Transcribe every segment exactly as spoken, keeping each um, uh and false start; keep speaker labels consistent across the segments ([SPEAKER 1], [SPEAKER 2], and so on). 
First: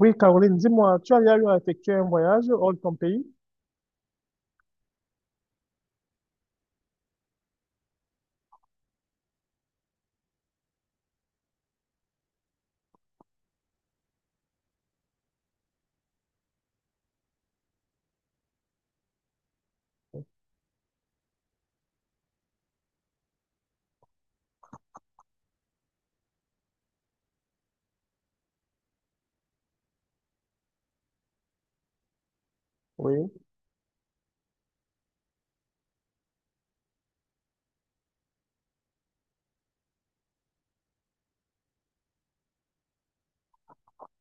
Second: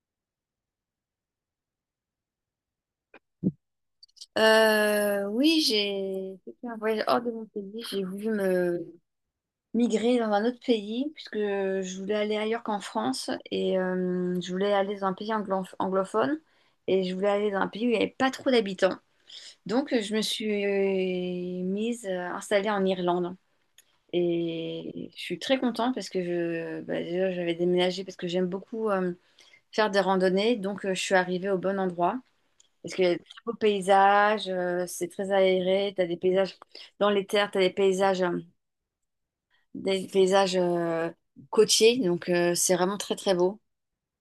[SPEAKER 1] Oui, Caroline, dis-moi, tu as déjà eu à effectuer un voyage hors de ton pays?
[SPEAKER 2] Euh, oui, j'ai j'ai fait un voyage hors de mon pays. J'ai voulu me migrer dans un autre pays puisque je voulais aller ailleurs qu'en France et euh, je voulais aller dans un pays anglo- anglophone et je voulais aller dans un pays où il n'y avait pas trop d'habitants. Donc je me suis euh, mise euh, installée en Irlande et je suis très contente parce que je, bah, déjà j'avais déménagé parce que j'aime beaucoup euh, faire des randonnées donc euh, je suis arrivée au bon endroit. Parce qu'il y a de
[SPEAKER 1] Oui,
[SPEAKER 2] très beaux paysages, euh, c'est très aéré, tu as des paysages dans les terres, tu as des paysages, euh, des paysages euh, côtiers, donc euh, c'est vraiment très très beau.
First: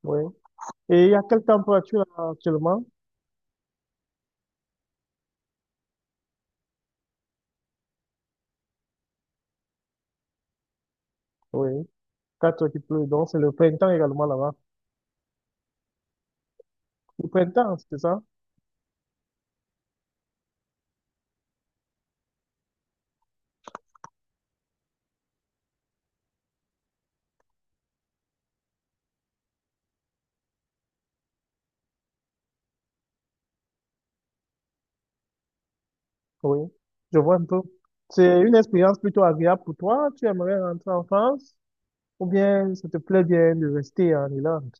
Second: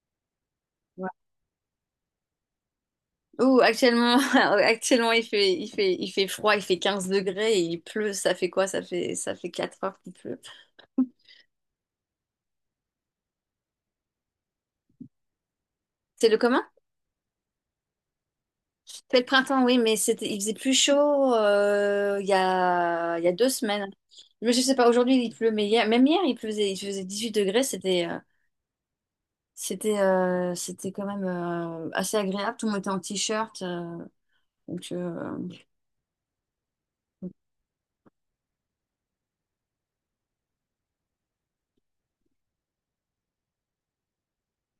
[SPEAKER 1] oui. Et
[SPEAKER 2] Ouais.
[SPEAKER 1] il y a quelle température actuellement?
[SPEAKER 2] Ouh, actuellement, actuellement il fait, il fait, il fait froid, il fait quinze degrés et il pleut, ça fait quoi? Ça fait, ça fait quatre heures qu'il pleut.
[SPEAKER 1] Oui, quatre qui pleut, donc c'est le printemps également là-bas.
[SPEAKER 2] C'est le commun?
[SPEAKER 1] Le printemps, c'est ça?
[SPEAKER 2] C'est le printemps, oui, mais c'était, il faisait plus chaud euh, il y a, il y a deux semaines. Mais je sais pas, aujourd'hui il pleut, mais hier, même hier il faisait, il faisait dix-huit degrés, c'était euh, C'était euh, c'était quand même euh, assez agréable. Tout le monde était en t-shirt. Euh, donc. euh,
[SPEAKER 1] Oui, je vois un peu. C'est une expérience plutôt agréable pour toi? Tu aimerais rentrer en France? Ou bien ça te plaît bien de rester en Irlande?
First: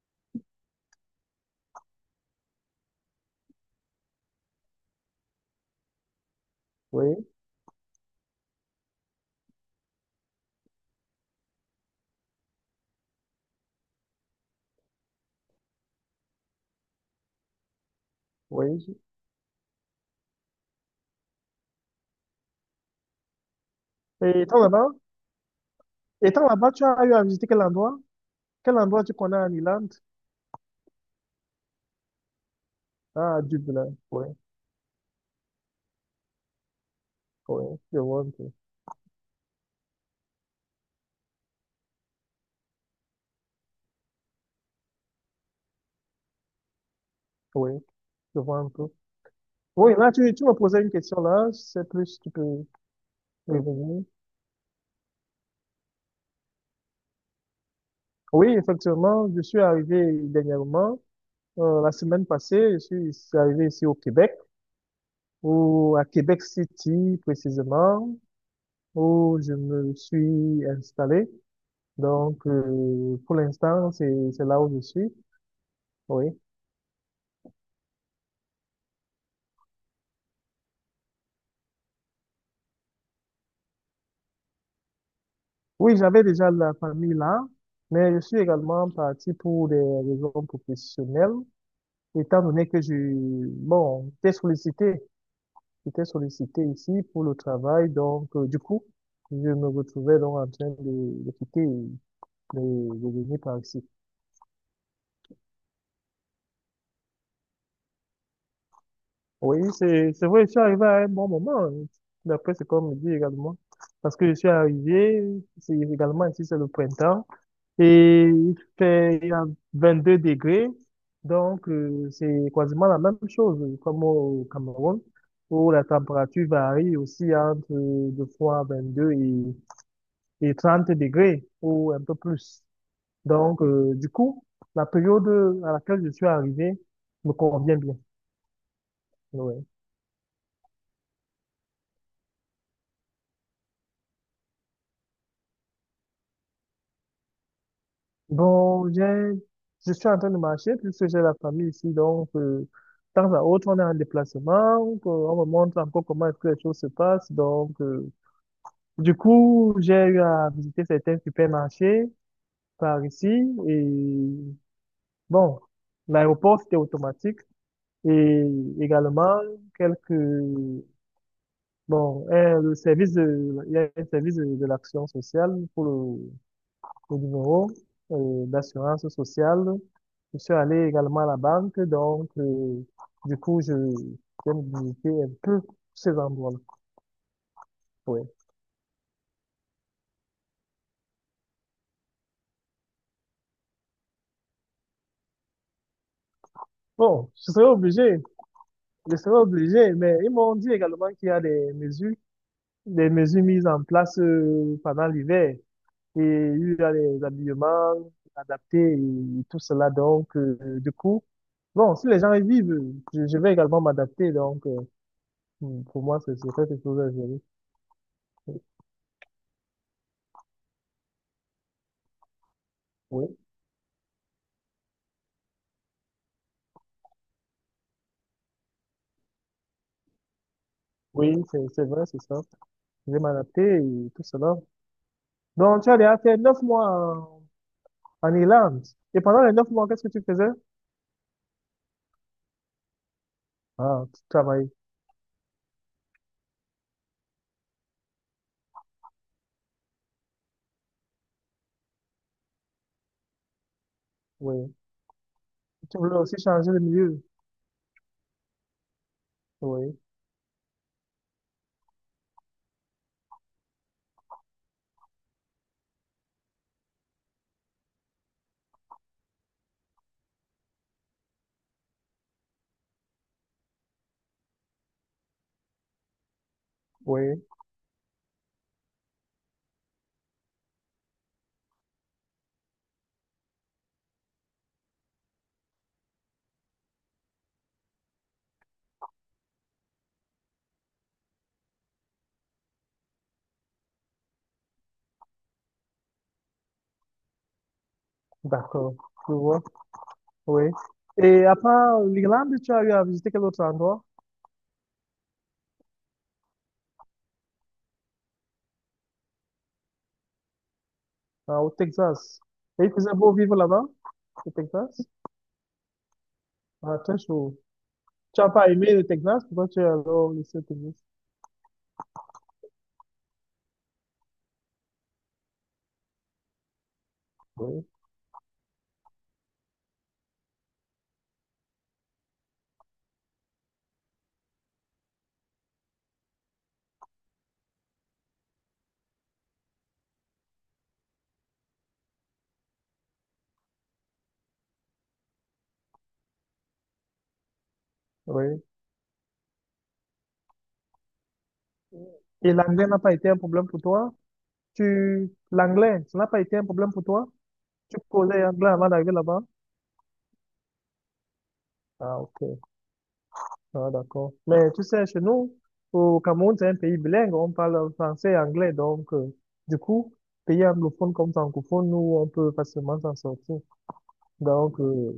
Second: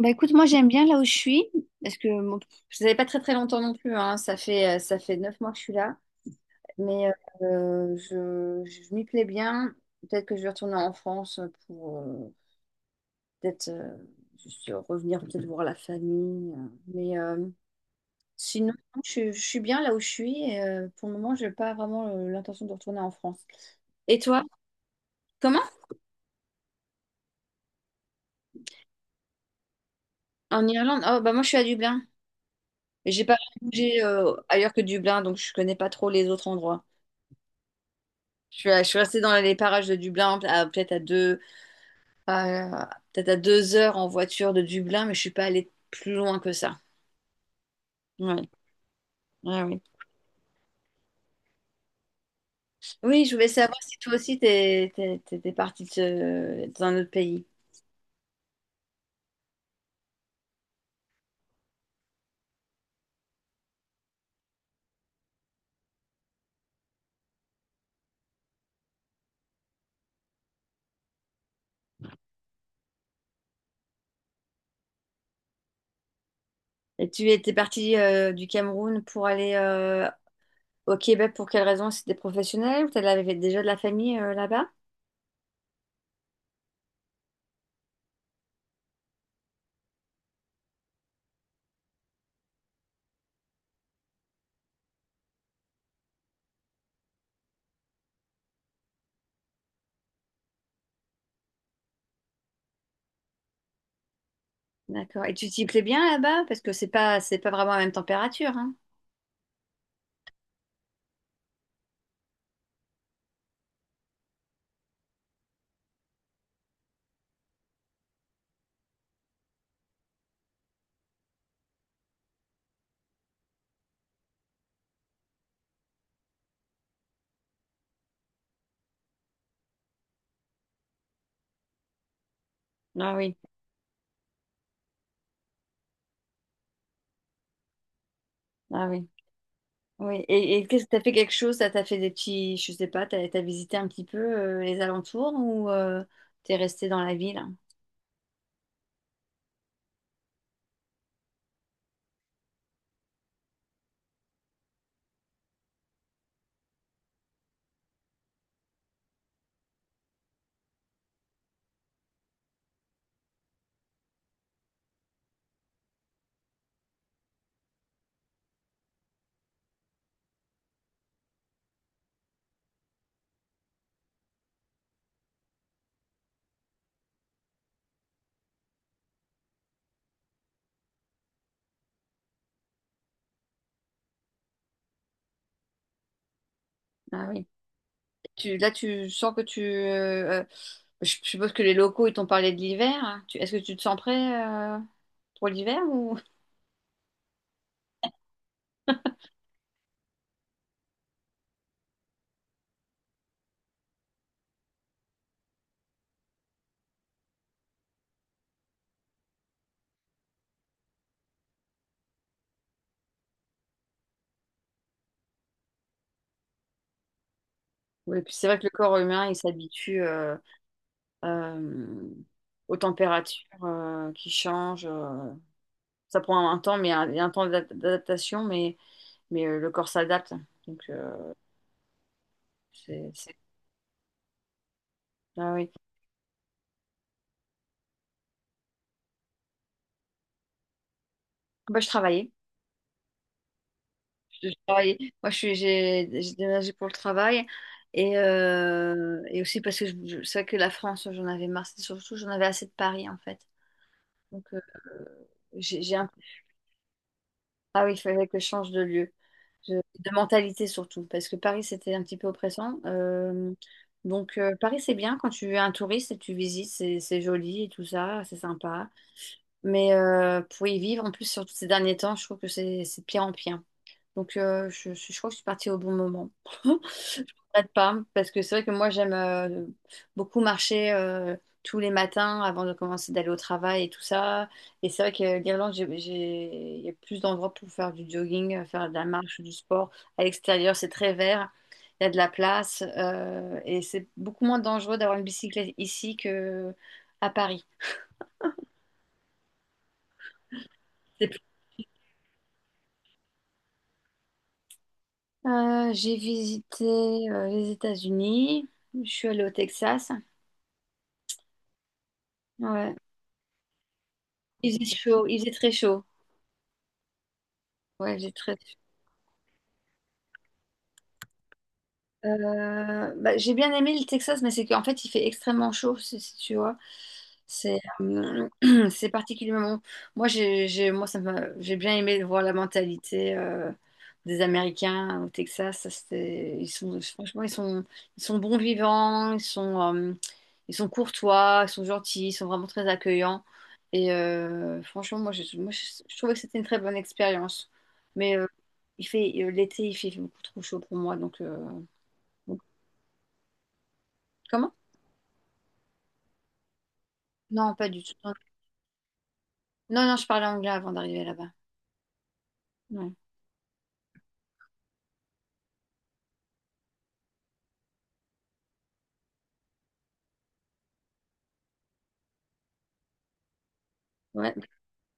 [SPEAKER 2] Bah écoute, moi j'aime bien là où je suis, parce que bon, je n'avais pas très très longtemps non plus. Hein. Ça fait, euh, ça fait neuf mois que je suis là. Mais
[SPEAKER 1] Oui,
[SPEAKER 2] euh, je, je m'y plais bien. Peut-être que je vais retourner en France pour euh, peut-être euh, juste revenir, peut-être voir la famille. euh. Mais euh, sinon,
[SPEAKER 1] oui.
[SPEAKER 2] je, je suis bien là où je suis. Et, euh, pour le moment, je n'ai pas vraiment euh, l'intention de retourner en France. Et
[SPEAKER 1] Et
[SPEAKER 2] toi,
[SPEAKER 1] étant là-bas,
[SPEAKER 2] comment?
[SPEAKER 1] étant là-bas, tu as eu à visiter quel endroit? Quel endroit tu connais en Irlande?
[SPEAKER 2] En Irlande, oh, bah moi je suis à Dublin. Et j'ai pas
[SPEAKER 1] Ah, Dublin.
[SPEAKER 2] bougé
[SPEAKER 1] Oui,
[SPEAKER 2] euh, ailleurs que Dublin, donc je connais pas trop les autres endroits.
[SPEAKER 1] oui, je vois un peu.
[SPEAKER 2] Je suis, à- je suis restée dans les parages de Dublin, à- peut-être à deux, à- peut-être à deux heures en voiture de Dublin, mais je suis pas allée plus loin que ça.
[SPEAKER 1] Oui, je
[SPEAKER 2] Ouais,
[SPEAKER 1] vois un peu.
[SPEAKER 2] ouais, oui.
[SPEAKER 1] Oui, là, tu, tu me posais une question là, c'est plus, si tu peux
[SPEAKER 2] Oui, je voulais savoir si
[SPEAKER 1] revenir.
[SPEAKER 2] toi aussi t'es, t'es, t'étais partie de ce- dans un autre pays.
[SPEAKER 1] Oui, effectivement, je suis arrivé dernièrement, euh, la semaine passée, je suis ici- arrivé ici au Québec, ou à Québec City précisément, où je me suis installé. Donc, euh, pour l'instant, c'est, c'est là où je suis. Oui.
[SPEAKER 2] Et tu étais partie euh, du Cameroun pour aller euh, au Québec pour quelle raison? C'était professionnel ou t'avais déjà de la famille euh, là-bas?
[SPEAKER 1] Oui, j'avais déjà la famille là, mais je suis également parti pour des raisons professionnelles, étant donné que je, bon, j'étais sollicité J'étais sollicité ici pour le travail, donc euh, du coup, je me retrouvais donc en train de, de quitter et de venir par ici.
[SPEAKER 2] D'accord. Et tu t'y plais bien là-bas? Parce que c'est pas, c'est pas vraiment la même température, hein.
[SPEAKER 1] Oui, c'est c'est vrai, je suis arrivé à un bon moment, hein, d'après ce qu'on me dit également, parce que je suis arrivé, c'est également ici, c'est le printemps, et il fait il y a vingt-deux degrés, donc euh, c'est quasiment la même chose comme au Cameroun, où la température varie aussi entre euh, de fois vingt-deux et et trente degrés ou un peu plus.
[SPEAKER 2] Ah oui,
[SPEAKER 1] Donc, euh, du coup, la période à laquelle je suis arrivé me convient bien.
[SPEAKER 2] ah oui,
[SPEAKER 1] Ouais.
[SPEAKER 2] oui. Et, et qu'est-ce que t'as fait quelque chose? Ça t'a fait des petits, je sais pas, t'as, t'as visité un petit peu euh, les alentours ou euh, t'es resté dans la ville?
[SPEAKER 1] Bon, j'ai, je suis en train de marcher puisque j'ai la famille ici. Donc, euh, de temps à autre, on est en déplacement. Donc, euh, on me montre encore comment est-ce que les choses se passent. Donc, euh, du coup, j'ai eu à visiter certains supermarchés par ici. Et bon, l'aéroport, c'était automatique. Et également, quelques... Bon, euh, le service de, il y a un service de, de l'action sociale pour le, le numéro euh, d'assurance sociale. Je suis allé également à la banque, donc euh, du coup, je vais me visiter un peu ces endroits-là.
[SPEAKER 2] Ah oui.
[SPEAKER 1] Ouais.
[SPEAKER 2] Tu, là, tu sens que tu, euh, euh, je je suppose que les locaux ils t'ont parlé de l'hiver. Hein. Tu- Est-ce que tu te sens prêt euh, pour l'hiver ou?
[SPEAKER 1] Bon, je serai obligé, je serai obligé, mais ils m'ont dit également qu'il y a des mesures, des mesures mises en place euh, pendant l'hiver. Et il y a des habillements adaptés et tout cela, donc euh, du coup. Bon, si les gens y vivent, je, je vais également m'adapter. Donc, euh, hmm, pour moi, c'est c'est quelque chose à gérer.
[SPEAKER 2] Oui, puis c'est vrai que le corps humain il s'habitue euh, euh, aux
[SPEAKER 1] Oui,
[SPEAKER 2] températures euh, qui changent. euh, Ça prend un temps, mais un, un temps d'adap- d'adaptation, mais, mais euh, le corps s'adapte. Donc, euh,
[SPEAKER 1] oui, c'est c'est vrai, c'est ça.
[SPEAKER 2] c'est,
[SPEAKER 1] Je vais
[SPEAKER 2] c'est-
[SPEAKER 1] m'adapter et tout cela.
[SPEAKER 2] Ah oui.
[SPEAKER 1] Donc, tu as déjà fait neuf mois en, en Irlande. Et pendant les neuf mois, qu'est-ce que tu faisais?
[SPEAKER 2] Bah, je travaillais.
[SPEAKER 1] Ah, tu
[SPEAKER 2] Je, je
[SPEAKER 1] travaillais.
[SPEAKER 2] travaillais. Moi, je suis, j'ai, j'ai déménagé pour le travail. Et, euh, et aussi parce que je, je- c'est vrai que la France, j'en avais marre. C'est Surtout, j'en avais assez de Paris, en fait. Donc, euh,
[SPEAKER 1] Oui.
[SPEAKER 2] j'ai, j'ai
[SPEAKER 1] Tu
[SPEAKER 2] un...
[SPEAKER 1] voulais aussi changer de milieu.
[SPEAKER 2] Ah oui, il fallait que je change de lieu. Je-
[SPEAKER 1] Oui,
[SPEAKER 2] De mentalité, surtout. Parce que Paris, c'était un petit peu oppressant. Euh, donc, euh, Paris, c'est bien quand tu es un touriste et tu visites. C'est c'est joli et tout ça. C'est sympa. Mais euh, pour y vivre, en plus, surtout ces derniers temps, je trouve que c'est c'est de pire en pire. Donc, euh, je, je, je crois que je suis partie au bon moment. Je ne
[SPEAKER 1] oui,
[SPEAKER 2] regrette pas, parce que c'est vrai que moi, j'aime euh, beaucoup marcher euh, tous les matins avant de commencer d'aller au travail et tout ça. Et c'est vrai que l'Irlande, j'ai, j'ai- il y a plus d'endroits pour faire du jogging, euh, faire de la marche, du sport. À l'extérieur, c'est très vert, il y a de la place. Euh, et c'est beaucoup moins dangereux d'avoir une bicyclette ici que à Paris.
[SPEAKER 1] d'accord. Je vois. Oui. Et à part l'Irlande, tu as eu à visiter quel autre endroit?
[SPEAKER 2] Euh, j'ai visité euh, les États-Unis. Je suis allée au Texas.
[SPEAKER 1] Ah, au Texas. Et il
[SPEAKER 2] Ouais.
[SPEAKER 1] faisait beau vivre là-bas, au
[SPEAKER 2] Il faisait
[SPEAKER 1] Texas?
[SPEAKER 2] chaud, il faisait très chaud.
[SPEAKER 1] Ah, très chaud.
[SPEAKER 2] Ouais, j'ai
[SPEAKER 1] Tu n'as
[SPEAKER 2] très.
[SPEAKER 1] pas aimé le Texas? Pourquoi tu es alors laissé au Texas?
[SPEAKER 2] Euh, bah, j'ai bien aimé le Texas, mais c'est qu'en fait, il fait extrêmement chaud, si, si tu vois. C'est
[SPEAKER 1] Oui,
[SPEAKER 2] euh, c'est particulièrement. Moi, j'ai, j'ai- moi, ça m'a- J'ai bien aimé de voir la mentalité euh, des Américains au Texas. Ça, c'était- ils sont, franchement, ils sont, ils sont bons vivants, ils sont, euh, ils sont courtois, ils sont gentils, ils sont vraiment très accueillants. Et euh, franchement, moi, je, moi, je, je trouvais que c'était une très bonne expérience. Mais euh,
[SPEAKER 1] oui.
[SPEAKER 2] il fait, euh, l'été, il fait beaucoup trop chaud pour moi. Donc, euh,
[SPEAKER 1] Et
[SPEAKER 2] donc-
[SPEAKER 1] l'anglais n'a pas été un problème pour toi?
[SPEAKER 2] comment?
[SPEAKER 1] Tu, l'anglais, ça n'a pas été un problème pour toi?
[SPEAKER 2] Non, pas
[SPEAKER 1] Tu
[SPEAKER 2] du tout.
[SPEAKER 1] causais anglais avant d'arriver là-bas?
[SPEAKER 2] Non, non, je parlais anglais avant d'arriver là-bas.
[SPEAKER 1] Ah, ok.
[SPEAKER 2] Ouais.
[SPEAKER 1] Ah, d'accord. Mais tu sais, chez nous, au Cameroun, c'est un pays bilingue. On parle français et anglais. Donc, euh, du coup, pays anglophone comme francophone, nous, on peut facilement s'en sortir.
[SPEAKER 2] Ouais.
[SPEAKER 1] Donc, euh,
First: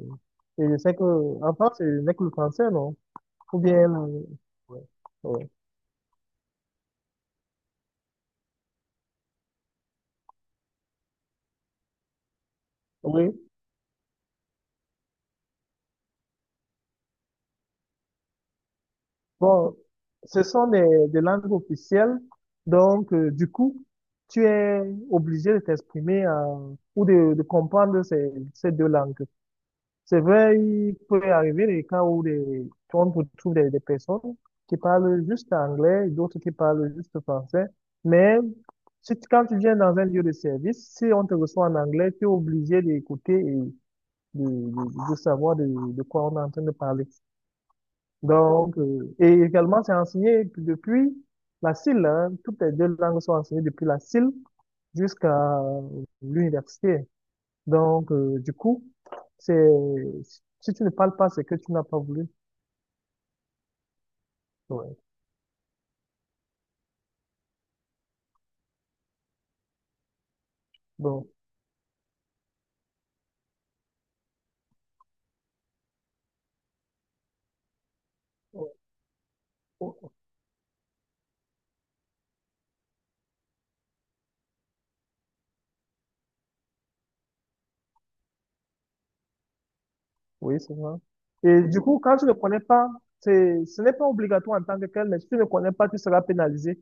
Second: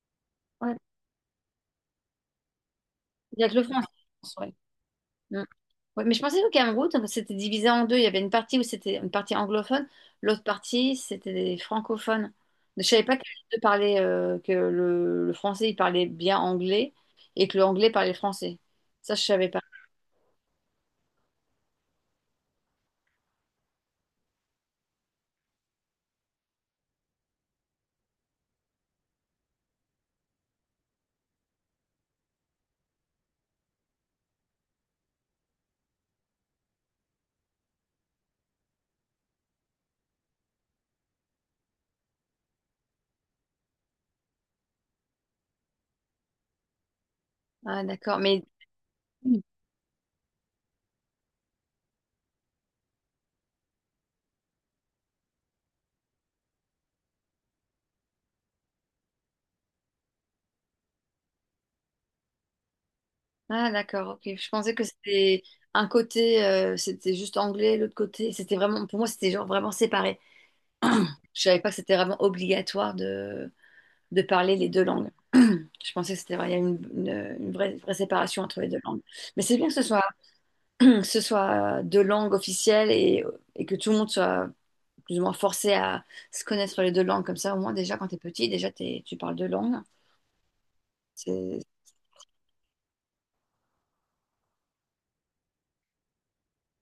[SPEAKER 1] et
[SPEAKER 2] Ouais.
[SPEAKER 1] je sais que, en France, c'est n'est que le français, non?
[SPEAKER 2] Il y a que
[SPEAKER 1] Ou
[SPEAKER 2] le franc, je
[SPEAKER 1] bien, euh,
[SPEAKER 2] pense, ouais. Mm.
[SPEAKER 1] ouais,
[SPEAKER 2] Ouais, mais je pensais qu'au Cameroun, donc, c'était divisé en deux. Il y avait une partie où c'était une partie anglophone, l'autre partie, c'était des francophones. Je savais pas que
[SPEAKER 1] ouais.
[SPEAKER 2] les deux parlaient, euh, que le, le français, il parlait bien anglais et que le anglais parlait français. Ça, je savais pas.
[SPEAKER 1] Bon, ce sont des, des langues officielles, donc euh, du coup, tu es obligé de t'exprimer euh, ou de, de comprendre ces, ces deux langues. C'est vrai, il peut arriver des cas où des, on retrouve des, des personnes qui parlent juste anglais, d'autres qui parlent juste français, mais si tu- quand tu viens dans un lieu de service, si on te reçoit en anglais, tu es obligé d'écouter et de, de, de savoir de, de quoi on est en train de parler.
[SPEAKER 2] Ah, d'accord. Mais...
[SPEAKER 1] Donc, euh, et également, c'est enseigné depuis la C I L, hein. Toutes les deux langues sont enseignées depuis la C I L jusqu'à l'université. Donc, euh, du coup, c'est si tu ne parles pas, c'est que tu n'as pas voulu.
[SPEAKER 2] Ah, d'accord, ok. Je pensais que
[SPEAKER 1] Ouais.
[SPEAKER 2] c'était un côté, euh, c'était juste anglais, l'autre côté, c'était vraiment, pour moi, c'était genre vraiment séparé.
[SPEAKER 1] Donc,
[SPEAKER 2] Je savais pas que c'était vraiment obligatoire de, de parler les deux langues. Je pensais que c'était vrai, il y a une, une- une vraie, vraie séparation entre les deux langues. Mais c'est bien que ce soit, que ce soit deux langues officielles et, et que tout le monde soit plus ou moins forcé à se connaître les deux langues. Comme ça, au moins, déjà, quand tu es petit, déjà, t'es- tu parles deux langues.
[SPEAKER 1] oui, c'est ça. Et
[SPEAKER 2] C'est...
[SPEAKER 1] du coup, quand tu ne connais pas, c'est, ce n'est pas obligatoire en tant que tel, mais si tu ne connais pas, tu seras pénalisé.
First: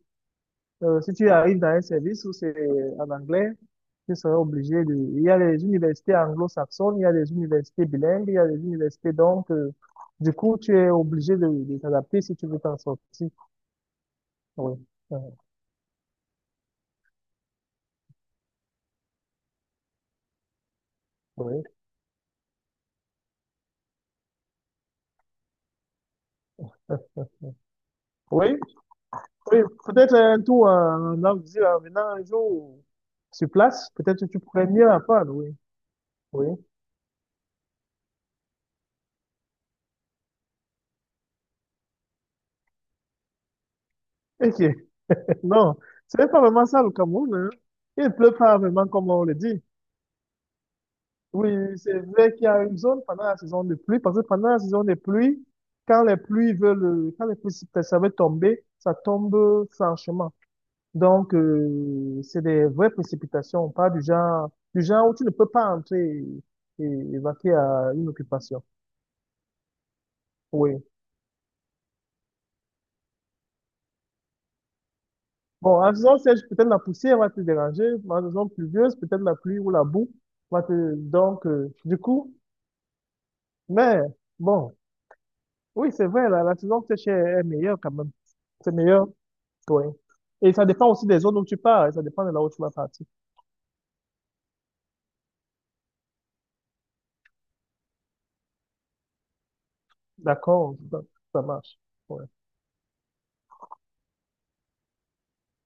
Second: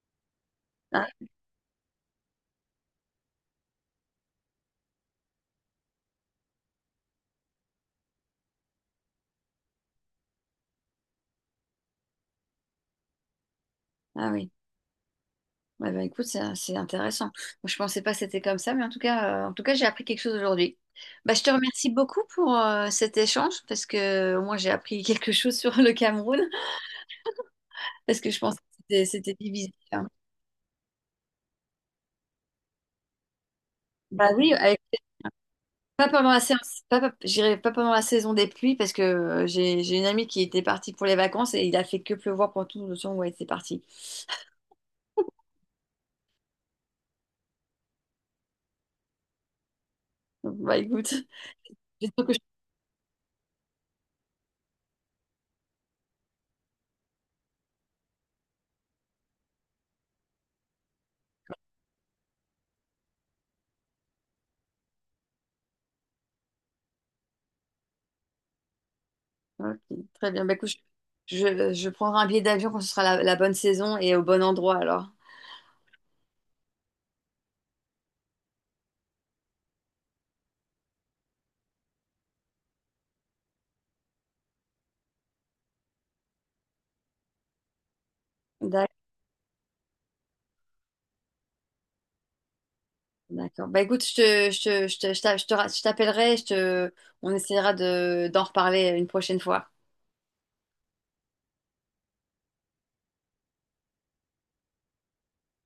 [SPEAKER 1] Euh,
[SPEAKER 2] Ah,
[SPEAKER 1] si tu arrives dans un service où c'est en anglais, tu seras obligé de... Il y a les universités anglo-saxonnes, il y a les universités bilingues, il y a les universités donc... euh, du coup, tu es obligé de, de t'adapter si tu veux t'en sortir.
[SPEAKER 2] ah oui.
[SPEAKER 1] Oui. Euh,
[SPEAKER 2] Ouais, bah, écoute, c'est c'est intéressant. Moi, je pensais pas que c'était comme ça, mais en tout cas, euh, en tout cas, j'ai appris quelque chose aujourd'hui. Bah, je te
[SPEAKER 1] oui.
[SPEAKER 2] remercie beaucoup pour euh, cet échange parce que au moins j'ai appris quelque chose sur le Cameroun parce que je
[SPEAKER 1] Oui.
[SPEAKER 2] pensais que c'était c'était
[SPEAKER 1] Oui.
[SPEAKER 2] divisé. Hein.
[SPEAKER 1] Peut-être un tour en, en Afrique, en venant un jour sur place, peut-être que
[SPEAKER 2] Bah
[SPEAKER 1] tu
[SPEAKER 2] oui,
[SPEAKER 1] pourrais mieux apprendre. Oui.
[SPEAKER 2] pas pendant la
[SPEAKER 1] Oui.
[SPEAKER 2] séance, pas, pas- j'irai pas pendant la saison des pluies parce que euh, j'ai j'ai une amie qui était partie pour les vacances et il a fait que pleuvoir pendant tout le temps où elle était partie.
[SPEAKER 1] Ok. Non. Ce n'est pas vraiment ça le Cameroun, hein. Il ne pleut pas vraiment comme on le dit.
[SPEAKER 2] Donc, bah écoute,
[SPEAKER 1] Oui, oui, c'est
[SPEAKER 2] j'espère que
[SPEAKER 1] vrai
[SPEAKER 2] je...
[SPEAKER 1] qu'il y a une zone pendant la saison de pluie, parce que pendant la saison de pluie, quand les pluies veulent, euh, quand les pluies veulent tomber, ça tombe euh, franchement. Donc, euh, c'est des vraies précipitations, pas du genre, du genre où tu ne peux pas entrer et, et évacuer à une occupation.
[SPEAKER 2] Ok, très bien. Bah écoute, je,
[SPEAKER 1] Oui.
[SPEAKER 2] je, je prendrai un billet d'avion quand ce sera la, la bonne saison et au bon endroit alors.
[SPEAKER 1] Bon, en saison sèche, peut-être la poussière va te déranger, mais en saison pluvieuse, peut-être la pluie ou la boue va te, donc, euh, du coup, mais bon, oui, c'est vrai, la, la saison sèche est est meilleure quand même. C'est
[SPEAKER 2] D'ac-
[SPEAKER 1] meilleur. Oui. Et ça dépend aussi des zones où tu pars, et ça dépend de là où tu vas partir.
[SPEAKER 2] D'accord. Bah écoute, je te, je te, je te, je t'a- je te ra- je t'appellerai, je te, on essaiera de, d'en reparler une prochaine fois.
[SPEAKER 1] D'accord? Ça, ça marche. Ouais.